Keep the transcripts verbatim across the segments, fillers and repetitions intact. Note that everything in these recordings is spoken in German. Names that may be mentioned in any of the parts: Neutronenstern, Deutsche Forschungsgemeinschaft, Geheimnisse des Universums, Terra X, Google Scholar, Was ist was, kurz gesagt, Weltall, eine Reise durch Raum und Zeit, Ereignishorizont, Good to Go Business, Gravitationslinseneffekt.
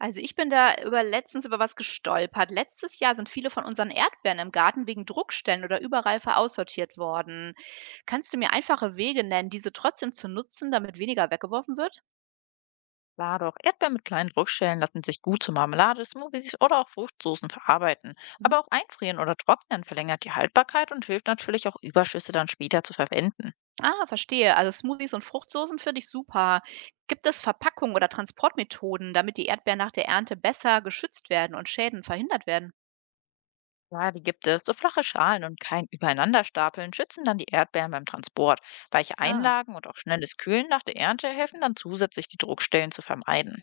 Also ich bin da über letztens über was gestolpert. Letztes Jahr sind viele von unseren Erdbeeren im Garten wegen Druckstellen oder Überreife aussortiert worden. Kannst du mir einfache Wege nennen, diese trotzdem zu nutzen, damit weniger weggeworfen wird? Klar doch, Erdbeeren mit kleinen Druckstellen lassen sich gut zu Marmelade, Smoothies oder auch Fruchtsoßen verarbeiten. Mhm. Aber auch einfrieren oder trocknen verlängert die Haltbarkeit und hilft natürlich auch Überschüsse dann später zu verwenden. Ah, verstehe. Also Smoothies und Fruchtsoßen finde ich super. Gibt es Verpackungen oder Transportmethoden, damit die Erdbeeren nach der Ernte besser geschützt werden und Schäden verhindert werden? Ja, die gibt es. So flache Schalen und kein Übereinanderstapeln schützen dann die Erdbeeren beim Transport. Weiche Ja. Einlagen und auch schnelles Kühlen nach der Ernte helfen dann zusätzlich, die Druckstellen zu vermeiden.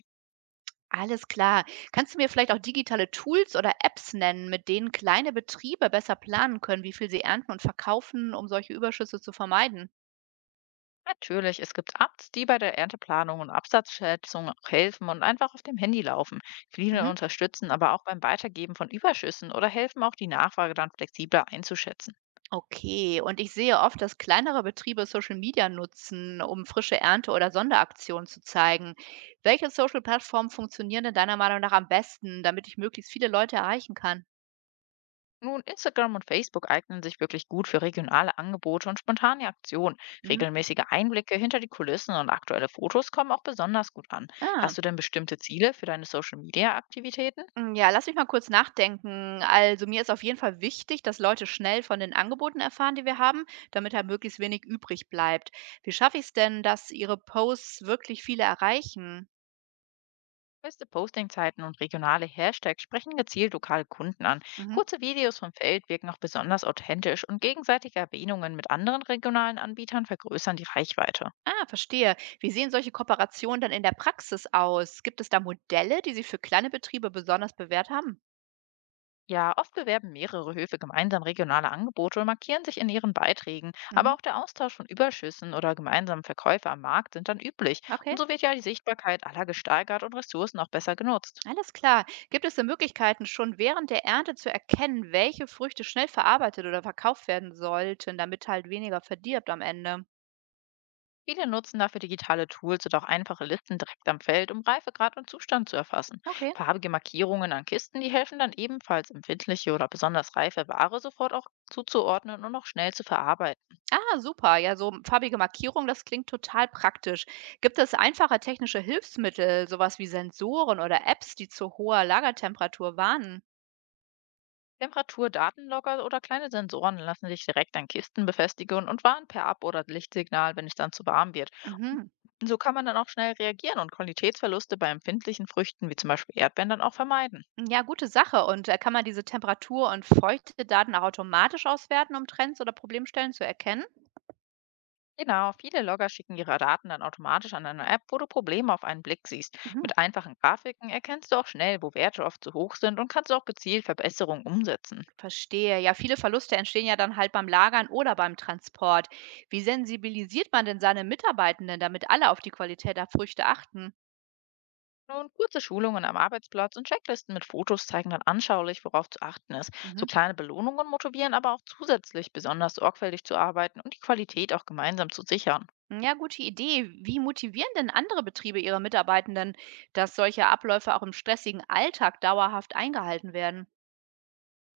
Alles klar. Kannst du mir vielleicht auch digitale Tools oder Apps nennen, mit denen kleine Betriebe besser planen können, wie viel sie ernten und verkaufen, um solche Überschüsse zu vermeiden? Natürlich, es gibt Apps, die bei der Ernteplanung und Absatzschätzung auch helfen und einfach auf dem Handy laufen. Viele Mhm. unterstützen aber auch beim Weitergeben von Überschüssen oder helfen auch, die Nachfrage dann flexibler einzuschätzen. Okay, und ich sehe oft, dass kleinere Betriebe Social Media nutzen, um frische Ernte oder Sonderaktionen zu zeigen. Welche Social-Plattformen funktionieren denn deiner Meinung nach am besten, damit ich möglichst viele Leute erreichen kann? Nun, Instagram und Facebook eignen sich wirklich gut für regionale Angebote und spontane Aktionen. Mhm. Regelmäßige Einblicke hinter die Kulissen und aktuelle Fotos kommen auch besonders gut an. Ah. Hast du denn bestimmte Ziele für deine Social-Media-Aktivitäten? Hm, ja, lass mich mal kurz nachdenken. Also, mir ist auf jeden Fall wichtig, dass Leute schnell von den Angeboten erfahren, die wir haben, damit halt möglichst wenig übrig bleibt. Wie schaffe ich es denn, dass Ihre Posts wirklich viele erreichen? Feste Postingzeiten und regionale Hashtags sprechen gezielt lokale Kunden an. Mhm. Kurze Videos vom Feld wirken auch besonders authentisch und gegenseitige Erwähnungen mit anderen regionalen Anbietern vergrößern die Reichweite. Ah, verstehe. Wie sehen solche Kooperationen dann in der Praxis aus? Gibt es da Modelle, die sich für kleine Betriebe besonders bewährt haben? Ja, oft bewerben mehrere Höfe gemeinsam regionale Angebote und markieren sich in ihren Beiträgen, aber Mhm. auch der Austausch von Überschüssen oder gemeinsame Verkäufe am Markt sind dann üblich, Okay, und so wird ja die Sichtbarkeit aller gesteigert und Ressourcen auch besser genutzt. alles klar. Gibt es denn Möglichkeiten, schon während der Ernte zu erkennen, welche Früchte schnell verarbeitet oder verkauft werden sollten, damit halt weniger verdirbt am Ende? Viele nutzen dafür digitale Tools oder auch einfache Listen direkt am Feld, um Reifegrad und Zustand zu erfassen. Okay. Farbige Markierungen an Kisten, die helfen dann ebenfalls, empfindliche oder besonders reife Ware sofort auch zuzuordnen und auch schnell zu verarbeiten. Ah, super. Ja, so farbige Markierung, das klingt total praktisch. Gibt es einfache technische Hilfsmittel, sowas wie Sensoren oder Apps, die zu hoher Lagertemperatur warnen? Temperaturdatenlogger oder kleine Sensoren lassen sich direkt an Kisten befestigen und warnen per Ab- oder Lichtsignal, wenn es dann zu warm wird. Mhm. So kann man dann auch schnell reagieren und Qualitätsverluste bei empfindlichen Früchten wie zum Beispiel Erdbeeren dann auch vermeiden. Ja, gute Sache. Und äh, kann man diese Temperatur- und Feuchtedaten auch automatisch auswerten, um Trends oder Problemstellen zu erkennen? Genau, viele Logger schicken ihre Daten dann automatisch an eine App, wo du Probleme auf einen Blick siehst. Mhm. Mit einfachen Grafiken erkennst du auch schnell, wo Werte oft zu hoch sind, und kannst auch gezielt Verbesserungen umsetzen. Verstehe. Ja, viele Verluste entstehen ja dann halt beim Lagern oder beim Transport. Wie sensibilisiert man denn seine Mitarbeitenden, damit alle auf die Qualität der Früchte achten? Nun, kurze Schulungen am Arbeitsplatz und Checklisten mit Fotos zeigen dann anschaulich, worauf zu achten ist. So Mhm. kleine Belohnungen motivieren aber auch zusätzlich, besonders sorgfältig zu arbeiten und die Qualität auch gemeinsam zu sichern. Hm, Ja, gute Idee. Wie motivieren denn andere Betriebe ihre Mitarbeitenden, dass solche Abläufe auch im stressigen Alltag dauerhaft eingehalten werden?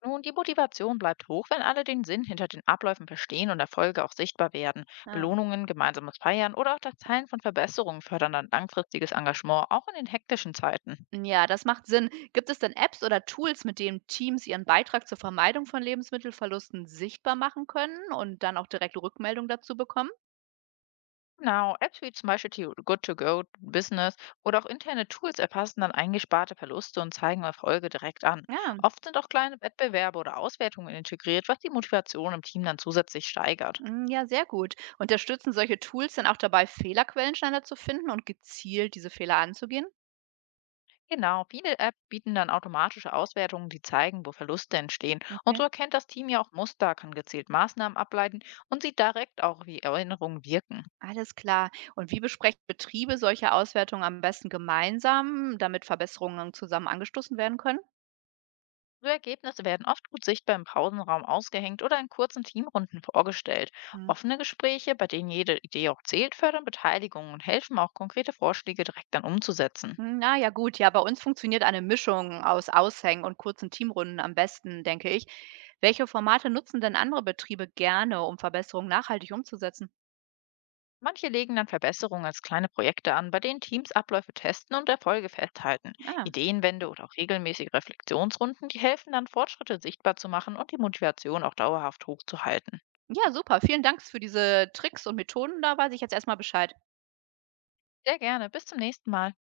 Nun, die Motivation bleibt hoch, wenn alle den Sinn hinter den Abläufen verstehen und Erfolge auch sichtbar werden. Ah. Belohnungen, gemeinsames Feiern oder auch das Teilen von Verbesserungen fördern dann langfristiges Engagement, auch in den hektischen Zeiten. Ja, das macht Sinn. Gibt es denn Apps oder Tools, mit denen Teams ihren Beitrag zur Vermeidung von Lebensmittelverlusten sichtbar machen können und dann auch direkt Rückmeldung dazu bekommen? Genau, Apps wie zum Beispiel die Good to Go Business oder auch interne Tools erfassen dann eingesparte Verluste und zeigen Erfolge direkt an. Ja, Oft sind auch kleine Wettbewerbe oder Auswertungen integriert, was die Motivation im Team dann zusätzlich steigert. mm, ja, sehr gut. Unterstützen solche Tools dann auch dabei, Fehlerquellen schneller zu finden und gezielt diese Fehler anzugehen? Genau, viele Apps bieten dann automatische Auswertungen, die zeigen, wo Verluste entstehen. Und Okay. so erkennt das Team ja auch Muster, kann gezielt Maßnahmen ableiten und sieht direkt auch, wie Erinnerungen wirken. Alles klar. Und wie besprechen Betriebe solche Auswertungen am besten gemeinsam, damit Verbesserungen zusammen angestoßen werden können? So Ergebnisse werden oft gut sichtbar im Pausenraum ausgehängt oder in kurzen Teamrunden vorgestellt. Hm. Offene Gespräche, bei denen jede Idee auch zählt, fördern Beteiligung und helfen auch, konkrete Vorschläge direkt dann umzusetzen. hm, Na ja, gut. Ja, bei uns funktioniert eine Mischung aus Aushängen und kurzen Teamrunden am besten, denke ich. Welche Formate nutzen denn andere Betriebe gerne, um Verbesserungen nachhaltig umzusetzen? Manche legen dann Verbesserungen als kleine Projekte an, bei denen Teams Abläufe testen und Erfolge festhalten. Ah, Ideenwände oder auch regelmäßige Reflexionsrunden, die helfen dann, Fortschritte sichtbar zu machen und die Motivation auch dauerhaft hochzuhalten. ja, super. Vielen Dank für diese Tricks und Methoden. Da weiß ich jetzt erstmal Bescheid. Sehr gerne, bis zum nächsten Mal.